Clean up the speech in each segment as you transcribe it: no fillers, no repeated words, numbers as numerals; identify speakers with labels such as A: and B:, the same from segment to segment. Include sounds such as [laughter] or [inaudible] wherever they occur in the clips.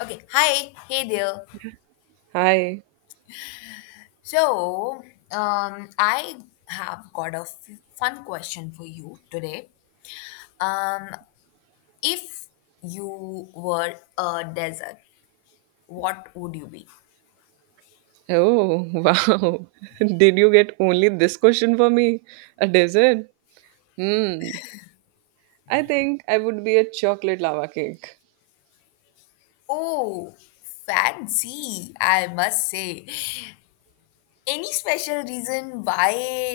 A: Okay, hi, hey there.
B: Hi.
A: So, I have got a fun question for you today. Um, if you were a desert, what would you be?
B: Oh, [laughs] wow. Did you get only this question for me? A dessert? Hmm. I think I would be a chocolate lava cake.
A: Oh, fancy, I must say. Any special reason why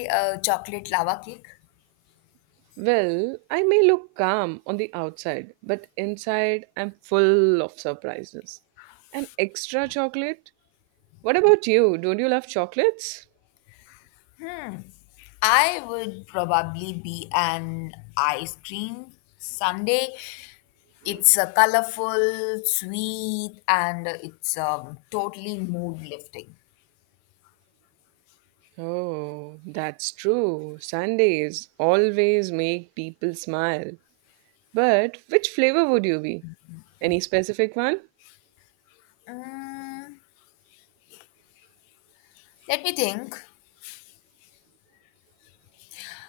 A: a chocolate lava cake?
B: Well, I may look calm on the outside, but inside I'm full of surprises. And extra chocolate? What about you? Don't you love chocolates?
A: I would probably be an ice cream sundae. It's a colorful, sweet, and it's totally mood lifting.
B: Oh, that's true. Sundays always make people smile. But which flavor would you be? Any specific one?
A: Mm, let me think.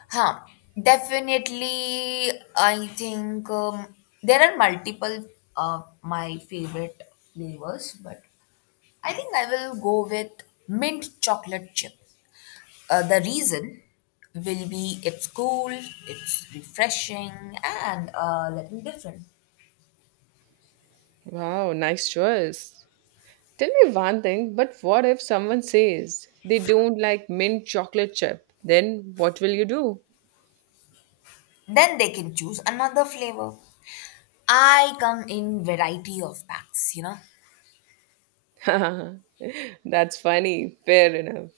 A: Huh. Definitely, I think there are multiple of my favorite flavors, but I think I will go with mint chocolate chip. The reason will be it's cool, it's refreshing, and a little different.
B: Wow, nice choice. Tell me one thing, but what if someone says they don't like mint chocolate chip? Then what will you do?
A: Then they can choose another flavor. I come in variety of packs.
B: [laughs] That's funny. Fair enough.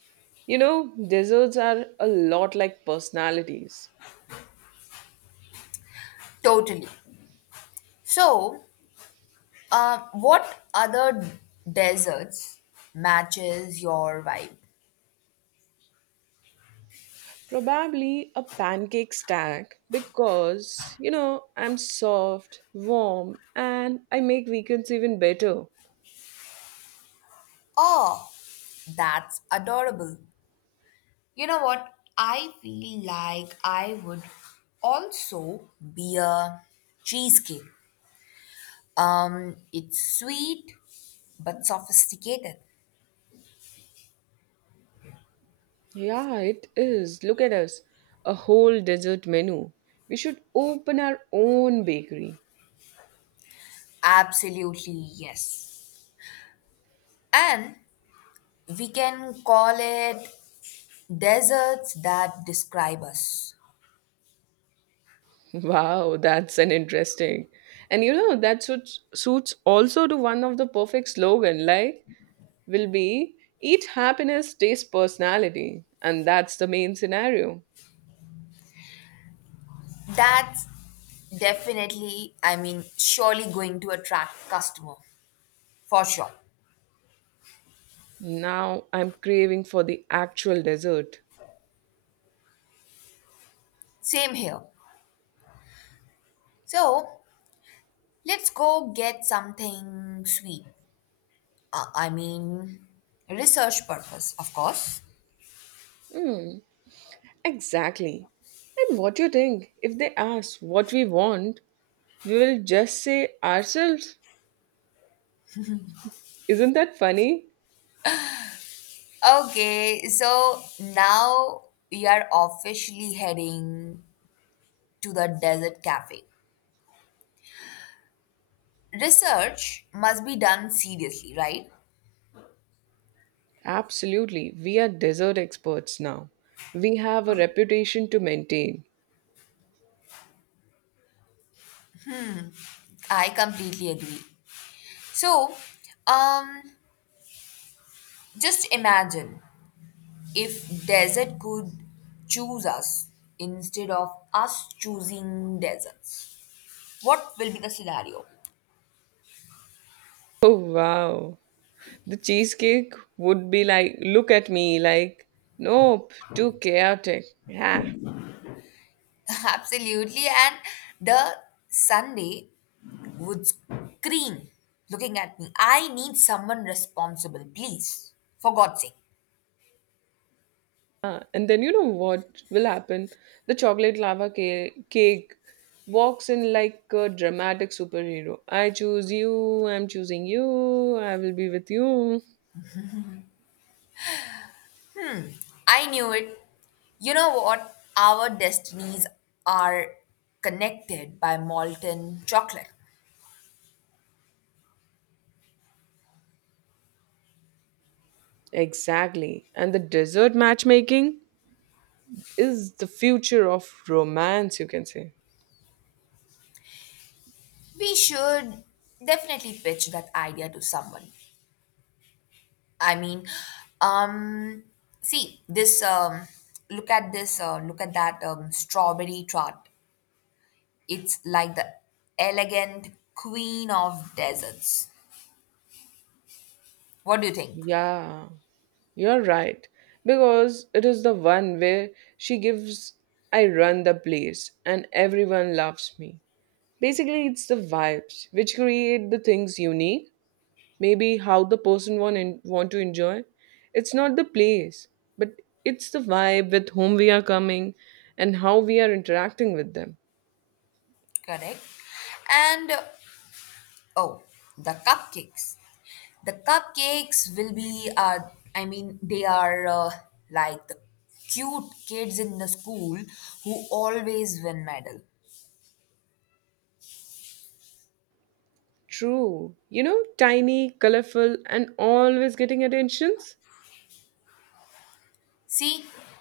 B: You know, desserts are a lot like personalities.
A: Totally. So, what other deserts matches your vibe?
B: Probably a pancake stack because, you know, I'm soft, warm, and I make weekends even better.
A: Oh, that's adorable. You know what? I feel like I would also be a cheesecake. It's sweet but sophisticated.
B: Yeah, it is. Look at us. A whole dessert menu. We should open our own bakery.
A: Absolutely, yes. And we can call it "Deserts that describe us."
B: [laughs] Wow, that's an interesting. And you know, that suits also to one of the perfect slogan like will be eat happiness, taste personality. And that's the main scenario.
A: That's definitely, I mean, surely going to attract customer for sure.
B: Now I'm craving for the actual dessert.
A: Same here. So let's go get something sweet. I mean, research purpose, of course.
B: Hmm, exactly. And what do you think? If they ask what we want, we will just say ourselves. Isn't that funny?
A: Okay, so now we are officially heading to the desert cafe. Research must be done seriously, right?
B: Absolutely. We are desert experts now. We have a reputation to maintain.
A: I completely agree. So, um, just imagine if desert could choose us instead of us choosing deserts. What will be the scenario?
B: Oh, wow. The cheesecake would be like, look at me, like, nope, too chaotic. Yeah.
A: [laughs] Absolutely, and the Sunday would scream, looking at me. I need someone responsible, please. For God's sake.
B: Ah, and then you know what will happen? The chocolate lava cake walks in like a dramatic superhero. I choose you, I'm choosing you, I will be with you.
A: I knew it. You know what? Our destinies are connected by molten chocolate.
B: Exactly. And the dessert matchmaking is the future of romance, you can say.
A: We should definitely pitch that idea to someone. I mean, um, see this. Look at this. Look at that strawberry tart. It's like the elegant queen of deserts. What do you think?
B: Yeah, you're right. Because it is the one where she gives, I run the place and everyone loves me. Basically, it's the vibes which create the things unique. Maybe how the person want, in, want to enjoy. It's not the place, but it's the vibe with whom we are coming and how we are interacting with them.
A: Correct. And oh, the cupcakes. The cupcakes will be. I mean, they are like the cute kids in the school who always win medal.
B: True. You know, tiny, colorful, and always getting attentions?
A: See,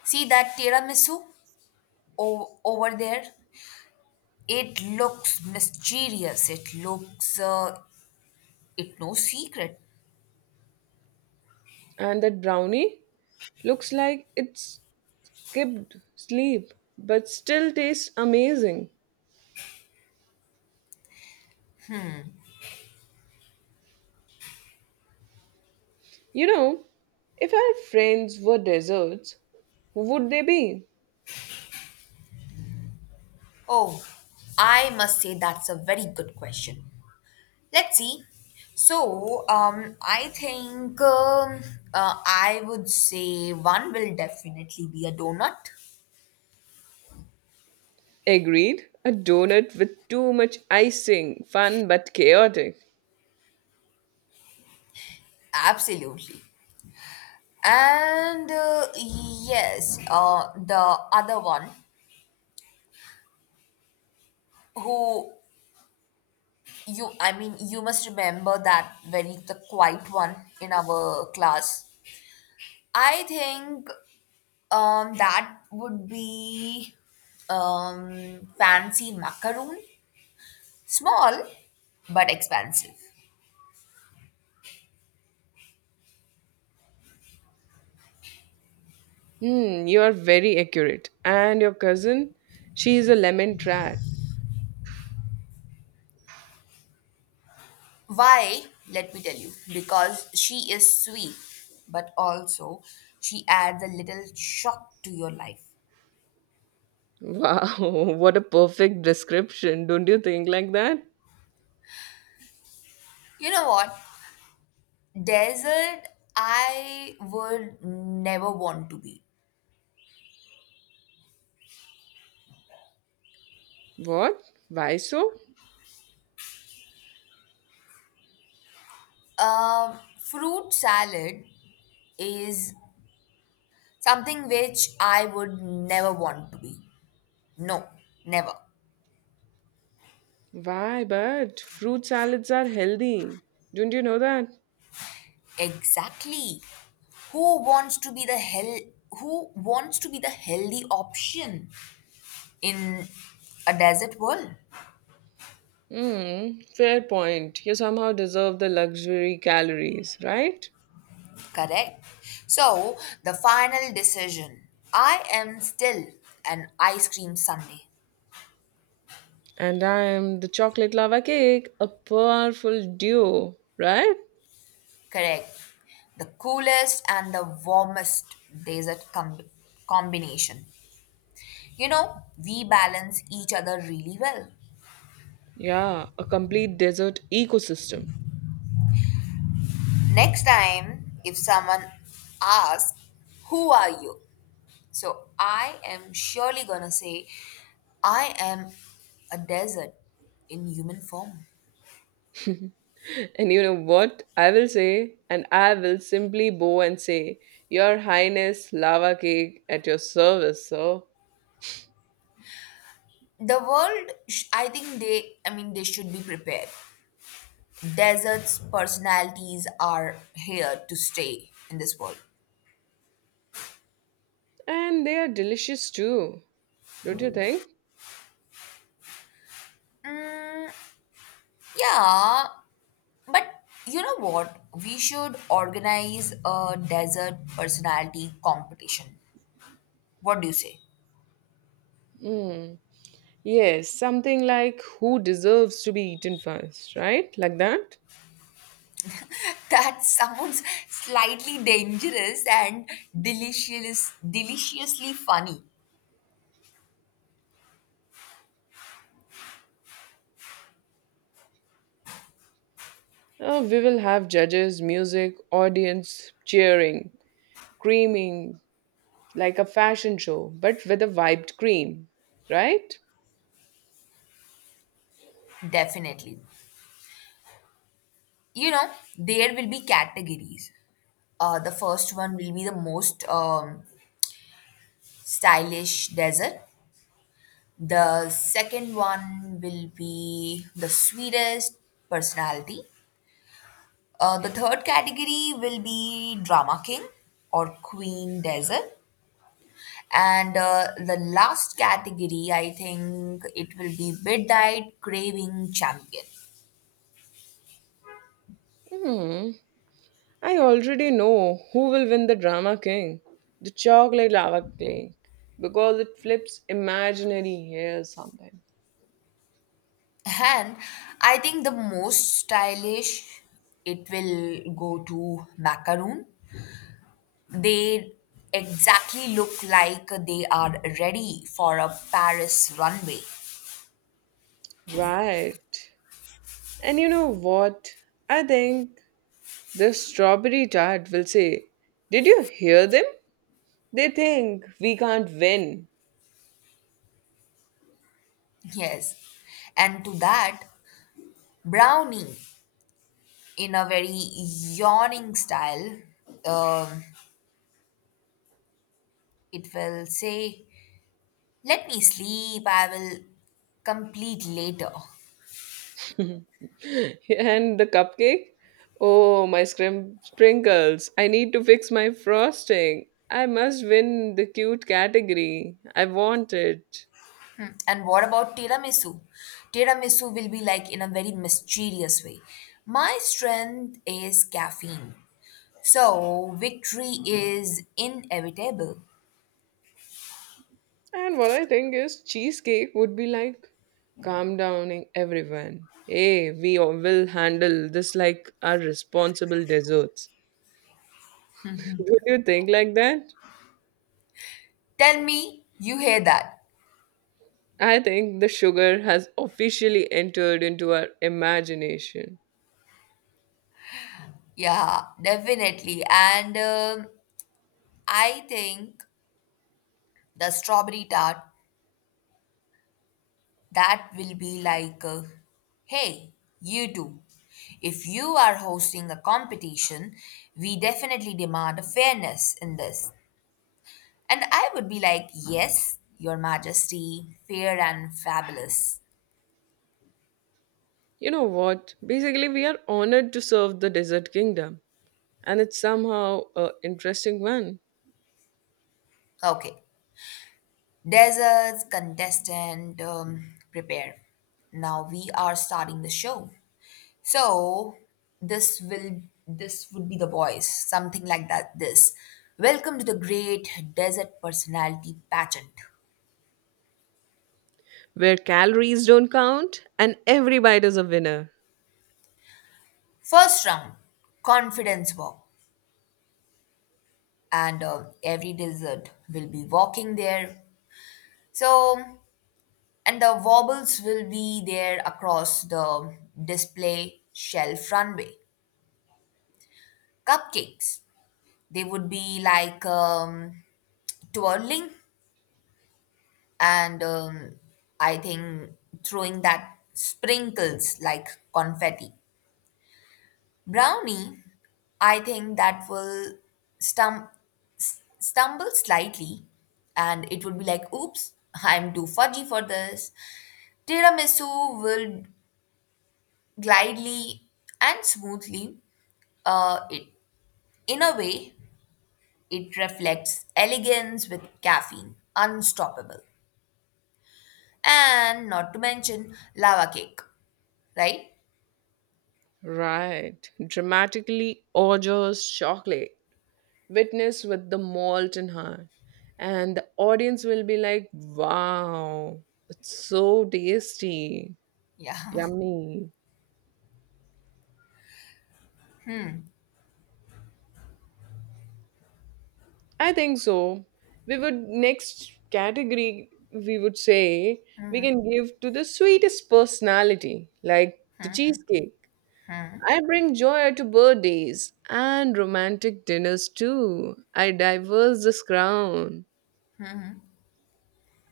A: see that tiramisu over there? It looks mysterious. It looks, it no secret.
B: And that brownie looks like it skipped sleep, but still tastes amazing. You know, if our friends were desserts, who would they be?
A: Oh, I must say that's a very good question. Let's see. So, I think I would say one will definitely be a donut.
B: Agreed. A donut with too much icing, fun but chaotic.
A: Absolutely. And yes, the other one who. You, I mean, you must remember that very the quiet one in our class. I think that would be fancy macaroon. Small but expansive.
B: Hmm, you are very accurate. And your cousin, she is a lemon tart.
A: Why? Let me tell you. Because she is sweet, but also she adds a little shock to your life.
B: Wow, [laughs] what a perfect description. Don't you think like that?
A: You know what? Desert, I would never want to be.
B: What? Why so?
A: Fruit salad is something which I would never want to be. No, never.
B: Why, but fruit salads are healthy. Don't you know that?
A: Exactly. Who wants to be the hell who wants to be the healthy option in a desert world?
B: Hmm, fair point. You somehow deserve the luxury calories, right?
A: Correct. So, the final decision. I am still an ice cream sundae.
B: And I am the chocolate lava cake, a powerful duo, right?
A: Correct. The coolest and the warmest desert combination. You know, we balance each other really well.
B: Yeah, a complete desert ecosystem.
A: Next time, if someone asks, "Who are you?" So I am surely gonna say, I am a desert in human form.
B: [laughs] And you know what? I will say, and I will simply bow and say, Your Highness, lava cake at your service, sir.
A: The world, I think they, I mean, they should be prepared. Deserts' personalities are here to stay in this world.
B: And they are delicious too, don't you think?
A: Mm, yeah. But you know what? We should organize a desert personality competition. What do you say? [laughs]
B: Yes, something like who deserves to be eaten first, right? Like that.
A: That sounds slightly dangerous and delicious, deliciously funny.
B: We will have judges, music, audience, cheering, creaming, like a fashion show, but with a wiped cream, right?
A: Definitely. You know, there will be categories. The first one will be the most stylish desert. The second one will be the sweetest personality. The third category will be drama king or queen desert. And the last category, I think it will be midnight craving champion.
B: Hmm. I already know who will win the drama king, the chocolate lava king, because it flips imaginary hairs sometimes.
A: And I think the most stylish, it will go to macaroon. They exactly look like they are ready for a Paris runway.
B: Right. And you know what? I think the strawberry tart will say, did you hear them? They think we can't win.
A: Yes. And to that, brownie in a very yawning style. Um, it will say, "Let me sleep, I will complete later."
B: [laughs] And the cupcake? Oh, my sprinkles. I need to fix my frosting. I must win the cute category. I want it.
A: And what about tiramisu? Tiramisu will be like in a very mysterious way. My strength is caffeine. So victory is inevitable.
B: And what I think is, cheesecake would be like calm downing everyone. Hey, we all will handle this like our responsible desserts. [laughs] Would you think like that?
A: Tell me you hear that.
B: I think the sugar has officially entered into our imagination.
A: Yeah, definitely. And I think the strawberry tart. That will be like, hey, you two, if you are hosting a competition, we definitely demand fairness in this. And I would be like, yes, Your Majesty, fair and fabulous.
B: You know what? Basically, we are honored to serve the desert kingdom, and it's somehow an interesting one
A: Okay, deserts, contestant, prepare. Now we are starting the show. So this will this would be the voice, something like that. This. Welcome to the Great Desert Personality Pageant.
B: where calories don't count and every bite is a winner.
A: First round, confidence walk, and every desert will be walking there. So, and the wobbles will be there across the display shelf runway. Cupcakes, they would be like twirling and I think throwing that sprinkles like confetti. Brownie, I think that will stum- stumble slightly, and it would be like, "Oops, I'm too fudgy for this." Tiramisu will glidely and smoothly. It in a way it reflects elegance with caffeine, unstoppable, and not to mention lava cake, right?
B: Right. Dramatically Orjo's chocolate, witness with the malt in hand. And the audience will be like, wow, it's so tasty.
A: Yeah. [laughs]
B: Yummy. I think so. We would next category we would say we can give to the sweetest personality, like the cheesecake. I bring joy to birthdays and romantic dinners too. I diverse this crown.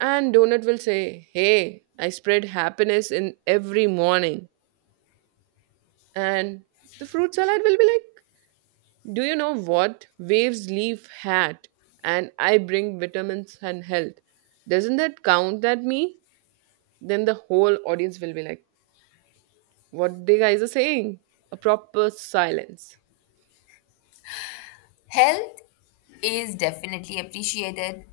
B: And Donut will say, hey, I spread happiness in every morning. And the fruit salad will be like, do you know what? Waves leaf hat and I bring vitamins and health. Doesn't that count at me? Then the whole audience will be like, what the guys are saying? A proper silence.
A: Health is definitely appreciated,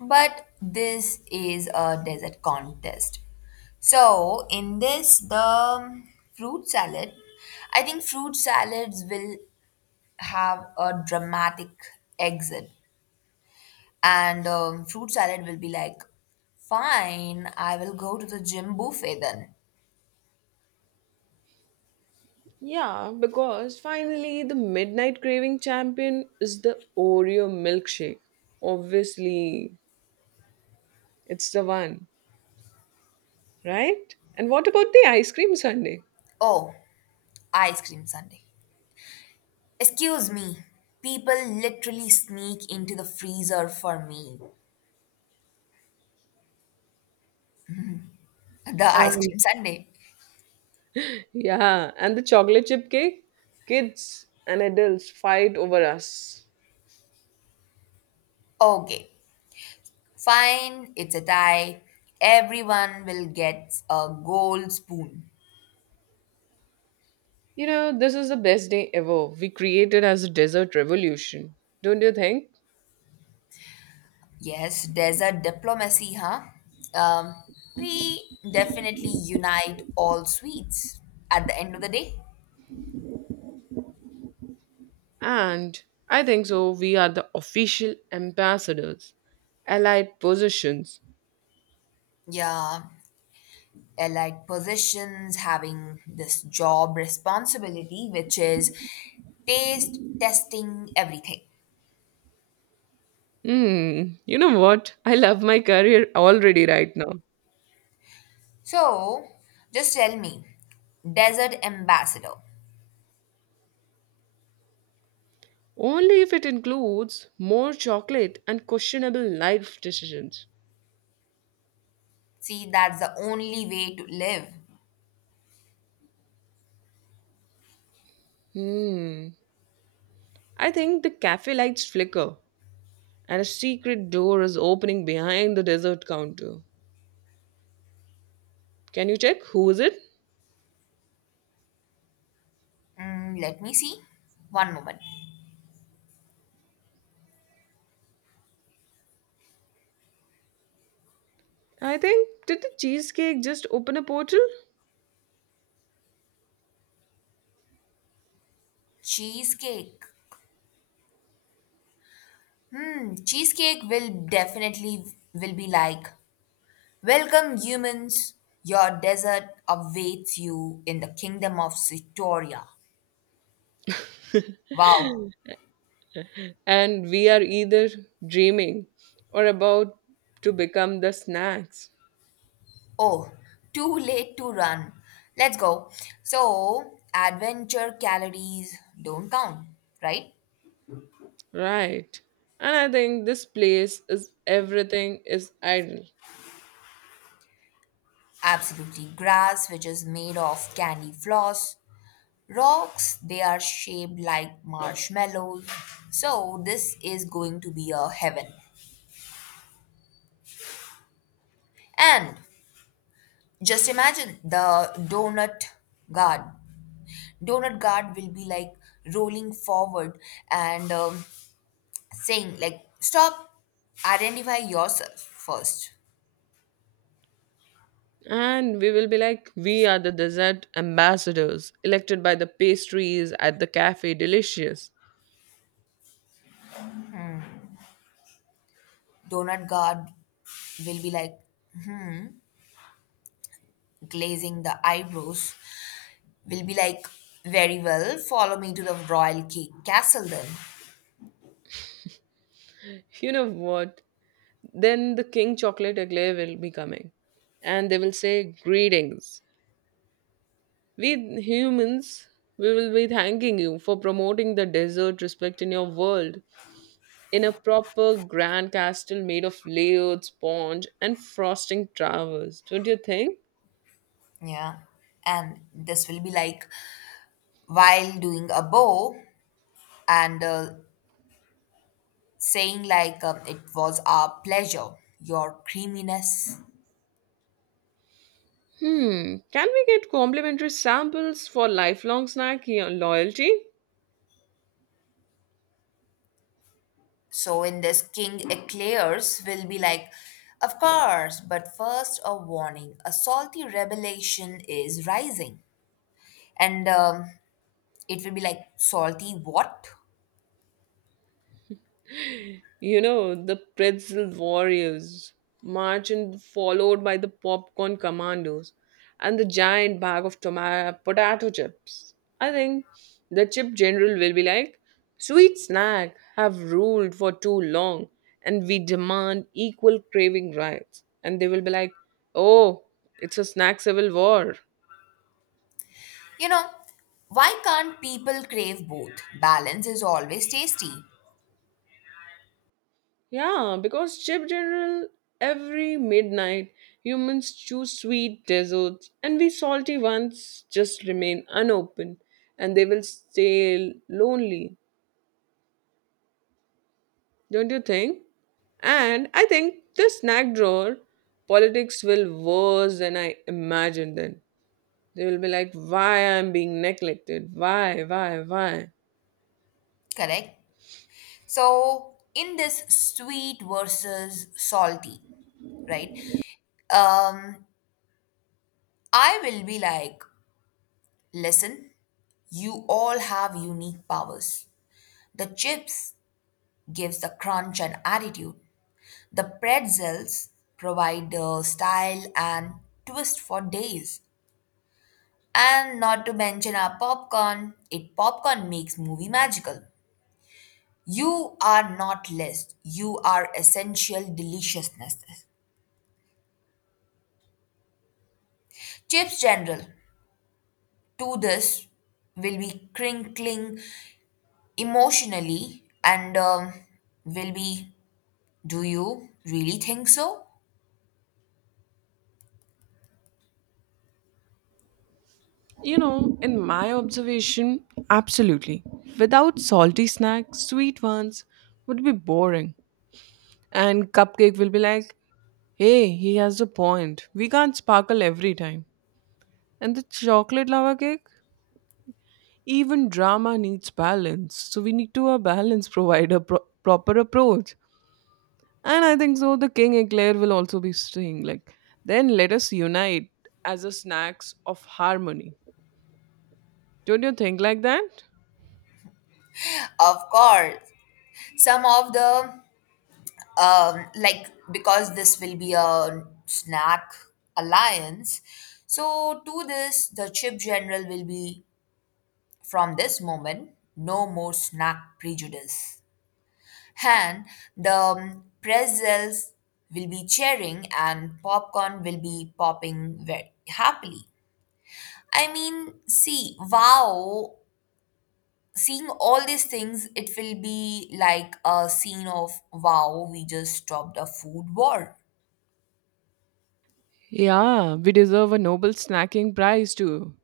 A: but this is a desert contest. So, in this, the fruit salad, I think fruit salads will have a dramatic exit, and fruit salad will be like, "fine, I will go to the gym buffet then."
B: Yeah, because finally the midnight craving champion is the Oreo milkshake. Obviously, it's the one, right? And what about the ice cream sundae?
A: Oh, ice cream sundae. Excuse me, people literally sneak into the freezer for me. The ice
B: And
A: cream sundae.
B: yeah, and the chocolate chip cake, kids and adults fight over us.
A: Okay, fine. It's a tie. Everyone will get a gold spoon.
B: You know, this is the best day ever. We created as a dessert revolution, don't you think?
A: Yes, desert diplomacy, huh? Um, we definitely unite all sweets at the end of the day.
B: And I think so. We are the official ambassadors, allied positions.
A: Yeah, allied positions having this job responsibility, which is taste testing everything.
B: Hmm, you know what? I love my career already right now.
A: So, just tell me, desert ambassador.
B: Only if it includes more chocolate and questionable life decisions.
A: See, that's the only way to live.
B: Hmm, I think the cafe lights flicker and a secret door is opening behind the dessert counter. Can you check who is it?
A: Mm, let me see. One moment.
B: I think did the cheesecake just open a portal?
A: Cheesecake. Hmm, cheesecake will definitely will be like, "Welcome humans. Your desert awaits you in the kingdom of Sitoria." Wow.
B: And we are either dreaming or about to become the snacks.
A: Oh, too late to run. Let's go. So, adventure calories don't count, right?
B: Right. And I think this place is everything is idle.
A: Absolutely. Grass, which is made of candy floss. Rocks, they are shaped like marshmallows. So this is going to be a heaven. And just imagine the donut guard. Donut guard will be like rolling forward and saying like, "Stop! Identify yourself first."
B: And we will be like, we are the dessert ambassadors, elected by the pastries at the cafe delicious.
A: Donut guard will be like, glazing the eyebrows, will be like, very well, follow me to the royal cake castle then.
B: You know what? Then the king chocolate eclair will be coming and they will say, greetings. We humans, we will be thanking you for promoting the desert respect in your world in a proper grand castle made of layered sponge and frosting towers. Don't you think?
A: Yeah, and this will be like, while doing a bow, and saying like it was our pleasure, your creaminess.
B: Hmm, can we get complimentary samples for lifelong snack loyalty?
A: So, in this, king eclairs will be like, of course, but first, a warning, a salty revelation is rising. And it will be like, salty what?
B: You know, the pretzel warriors march and followed by the popcorn commandos and the giant bag of tomato potato chips. I think the chip general will be like, sweet snack have ruled for too long and we demand equal craving rights. And they will be like, oh, it's a snack civil war.
A: You know, why can't people crave both? Balance is always tasty.
B: Yeah, because chip general every midnight humans choose sweet desserts and we salty ones just remain unopened and they will stay lonely. Don't you think? And I think the snack drawer politics will worse than I imagined then. They will be like, why I'm being neglected? Why, why?
A: Correct. So, in this, sweet versus salty, right? Um, I will be like, listen, you all have unique powers. The chips gives the crunch and attitude. The pretzels provide the style and twist for days. And not to mention our popcorn, it popcorn makes movie magical. You are not list, you are essential deliciousness. Chips general, to this, will be crinkling emotionally and will be, do you really think so?
B: You know, in my observation, absolutely. Without salty snacks, sweet ones would be boring. And cupcake will be like, hey, he has a point. We can't sparkle every time. And the chocolate lava cake? Even drama needs balance. So we need to a balance [laughs] provide a proper approach. And I think so the King Eclair will also be saying like, then let us unite as a snacks of harmony. Don't you think like that?
A: Of course, some of the like, because this will be a snack alliance, so to this the chip general will be, from this moment, no more snack prejudice. And the pretzels will be cheering and popcorn will be popping very happily. I mean, see, wow, seeing all these things, it will be like a scene of, wow, we just stopped a food war.
B: Yeah, we deserve a Nobel snacking prize too.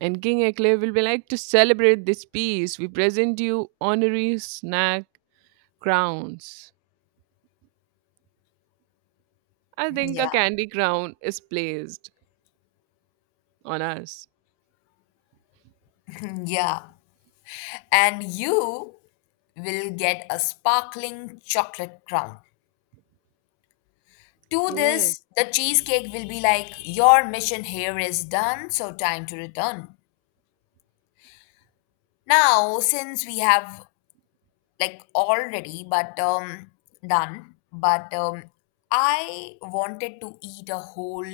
B: And King Eclair will be like to celebrate this peace. We present you honorary snack crowns. I think a
A: Yeah.
B: candy crown is placed on us.
A: [laughs] [clears throat] Yeah. And you will get a sparkling chocolate crown. To
B: Yes.
A: this, the cheesecake will be like, "Your mission here is done, so time to return." Now, since we have like already, but done, but I wanted to eat a whole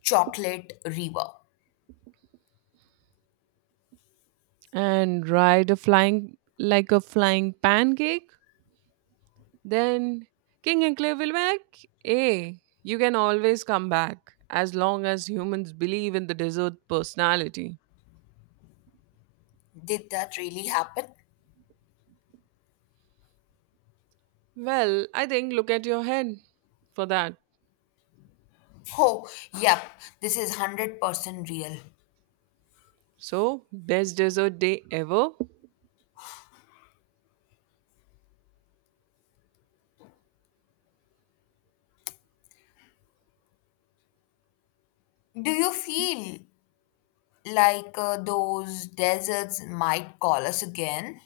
A: chocolate river.
B: And ride a flying like a flying pancake. Then King Eclair will be like, hey, you can always come back as long as humans believe in the dessert personality.
A: Did that really happen?
B: Well, I think look at your head for that.
A: Oh, yep, this is 100% real.
B: So, best dessert day ever?
A: Do you feel like those deserts might call us again?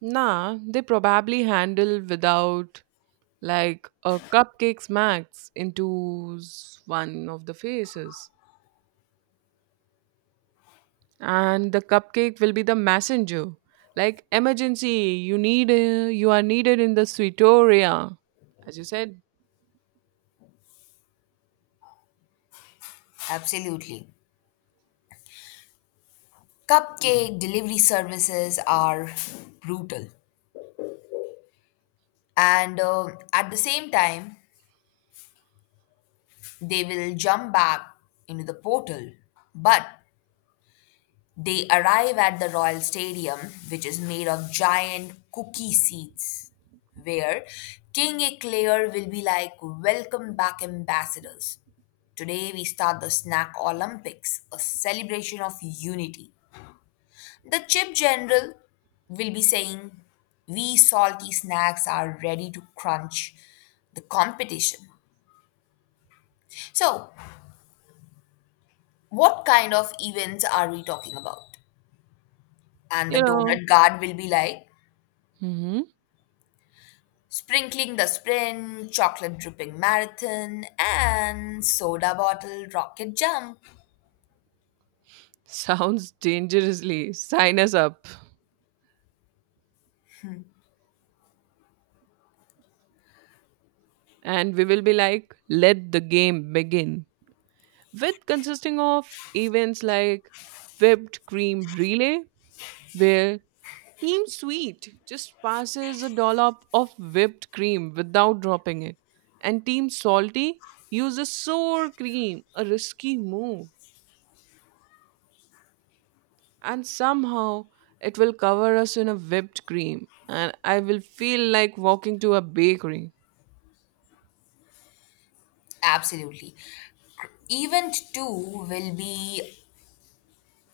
B: Nah, they probably handle without like a cupcake smacks into one of the faces. And the cupcake will be the messenger. Like emergency, you need you are needed in the sweetoria. As you said,
A: Absolutely. Cupcake delivery services are brutal. And at the same time, they will jump back into the portal. But they arrive at the Royal Stadium, which is made of giant cookie seats, where King Eclair will be like, "Welcome back, ambassadors. Today we start the Snack Olympics, a celebration of unity." The chip general will be saying, "We salty snacks are ready to crunch the competition." So, what kind of events are we talking about? And the
B: you know.
A: donut guard will be like,
B: Hmm.
A: sprinkling the sprint, chocolate dripping marathon, and soda bottle rocket jump.
B: [laughs] Sounds dangerously. Sign us up. And we will be like, let the game begin. With consisting of events like whipped cream relay where team sweet just passes a dollop of whipped cream without dropping it and team salty uses sour cream a risky move and somehow it will cover us in a whipped cream and I will feel like walking to a bakery.
A: Absolutely. Event 2 will be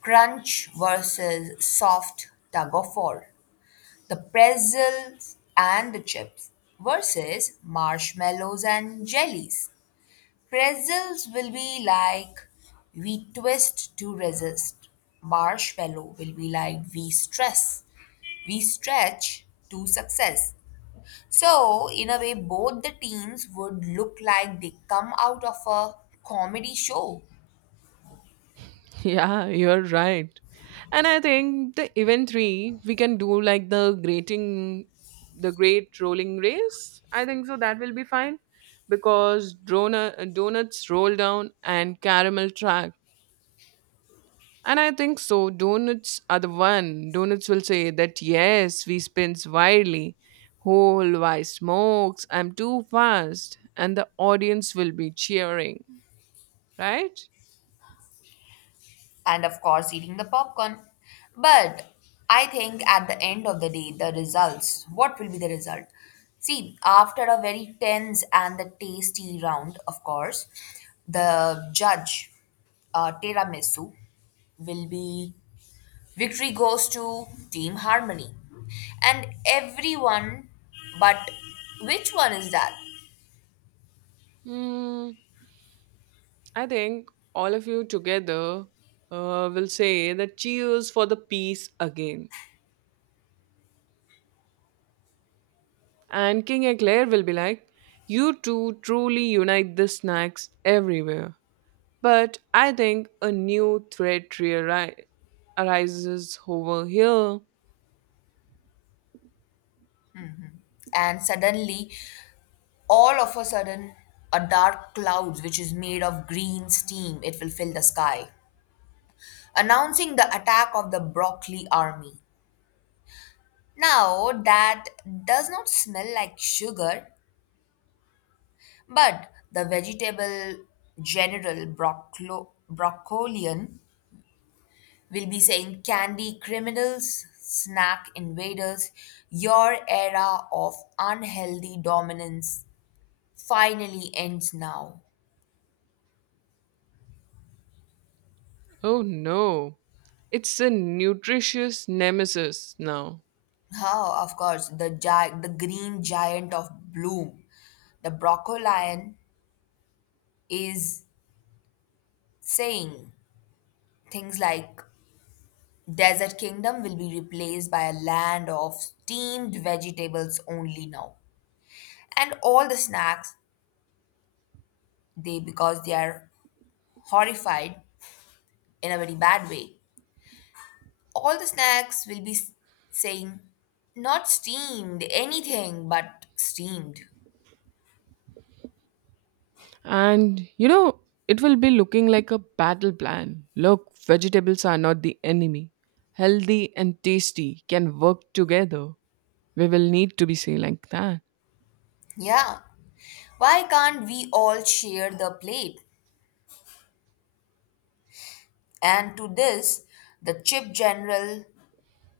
A: crunch versus soft tug of war. The pretzels and the chips versus marshmallows and jellies. Pretzels will be like, we twist to resist. Marshmallow will be like, we stress. We stretch to success. So, in a way, both the teams would look like they come out of a comedy show
B: [laughs] Yeah, you're right. And I think the event three, we can do like the grating, the great rolling race. I think so that will be fine because donut, donuts roll down and caramel track. And I think so. Donuts are the one. Donuts will say that yes, we spins wildly. Whole why smokes? I'm too fast, and the audience will be cheering, right?
A: and, of course, eating the popcorn. But I think at the end of the day, the results, what will be the result? See, after a very tense and the tasty round, of course, the judge, Tiramisu, will be, victory goes to Team Harmony. And everyone, but which one is that?
B: Hmm. I think all of you together will say that cheers for the peace again. And King Eclair will be like, you two truly unite the snacks everywhere. But I think a new threat arises over here.
A: And suddenly, all of a sudden, a dark cloud which is made of green steam, it will fill the sky, announcing the attack of the broccoli army. Now that does not smell like sugar, but the vegetable general broccolian will be saying, candy criminals, snack invaders, your era of unhealthy dominance finally ends now.
B: Oh no, it's a nutritious nemesis now.
A: Oh, of course, the the green giant of bloom, the brocolion, is saying things like, desert kingdom will be replaced by a land of steamed vegetables only now. And all the snacks, they because they are horrified in a very bad way. All the snacks will be saying, not steamed anything but steamed.
B: And you know, it will be looking like a battle plan. Look, vegetables are not the enemy. Healthy and tasty can work together. We will need to be say like that.
A: Yeah. Why can't we all share the plate? And to this, the chip general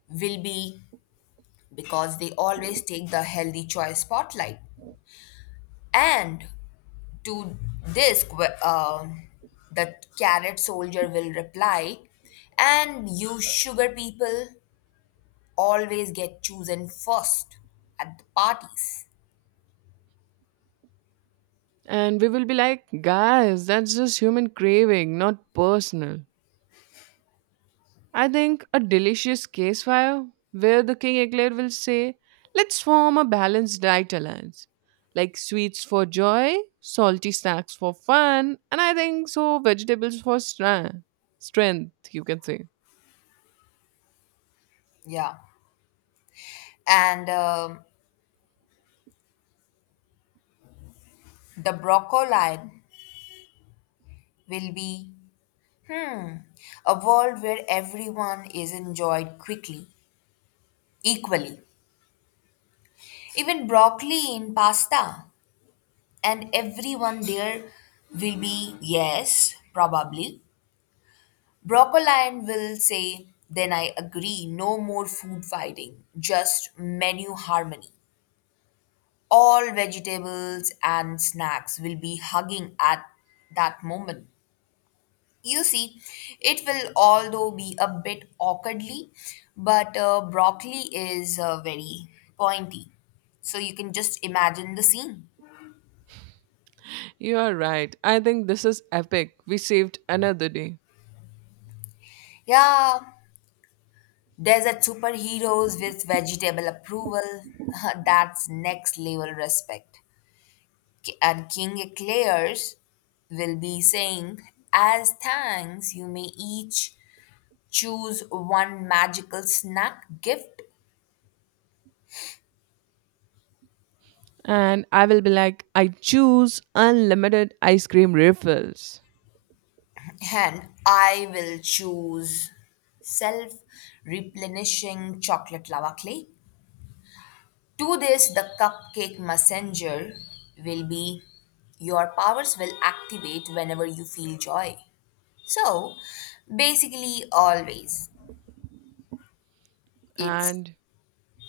A: will be, because they always take the healthy choice spotlight. And to this, the carrot soldier will reply, and you sugar people always get chosen first at the parties.
B: And we will be like, guys, that's just human craving, not personal. I think a delicious case campfire where the king eclair will say, "Let's form a balanced diet alliance, like sweets for joy, salty snacks for fun, and I think so vegetables for strength." You can say.
A: Yeah. And the broccoli will be, a world where everyone is enjoyed quickly, equally. Even broccoli in pasta. And everyone there will be, yes, probably. Broccolian will say, then I agree, no more food fighting, just menu harmony. All vegetables and snacks will be hugging at that moment. You see, it will although be a bit awkwardly, but broccoli is very pointy. So you can just imagine the scene.
B: You are right. I think this is epic. We saved another day.
A: Yeah. Desert superheroes with vegetable approval. [laughs] That's next level respect. And King Eclairs will be saying, as thanks, you may each choose one magical snack gift,
B: And I will be like, I choose unlimited ice cream refills.
A: and I will choose self replenishing chocolate lava clay. To this, the cupcake messenger will be, your powers will activate whenever you feel joy. So basically always it's
B: And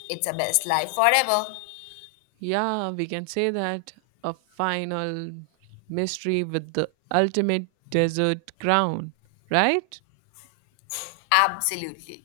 A: it's a best life forever.
B: yeah, we can say that a final mystery with the ultimate dessert crown, right?
A: Absolutely.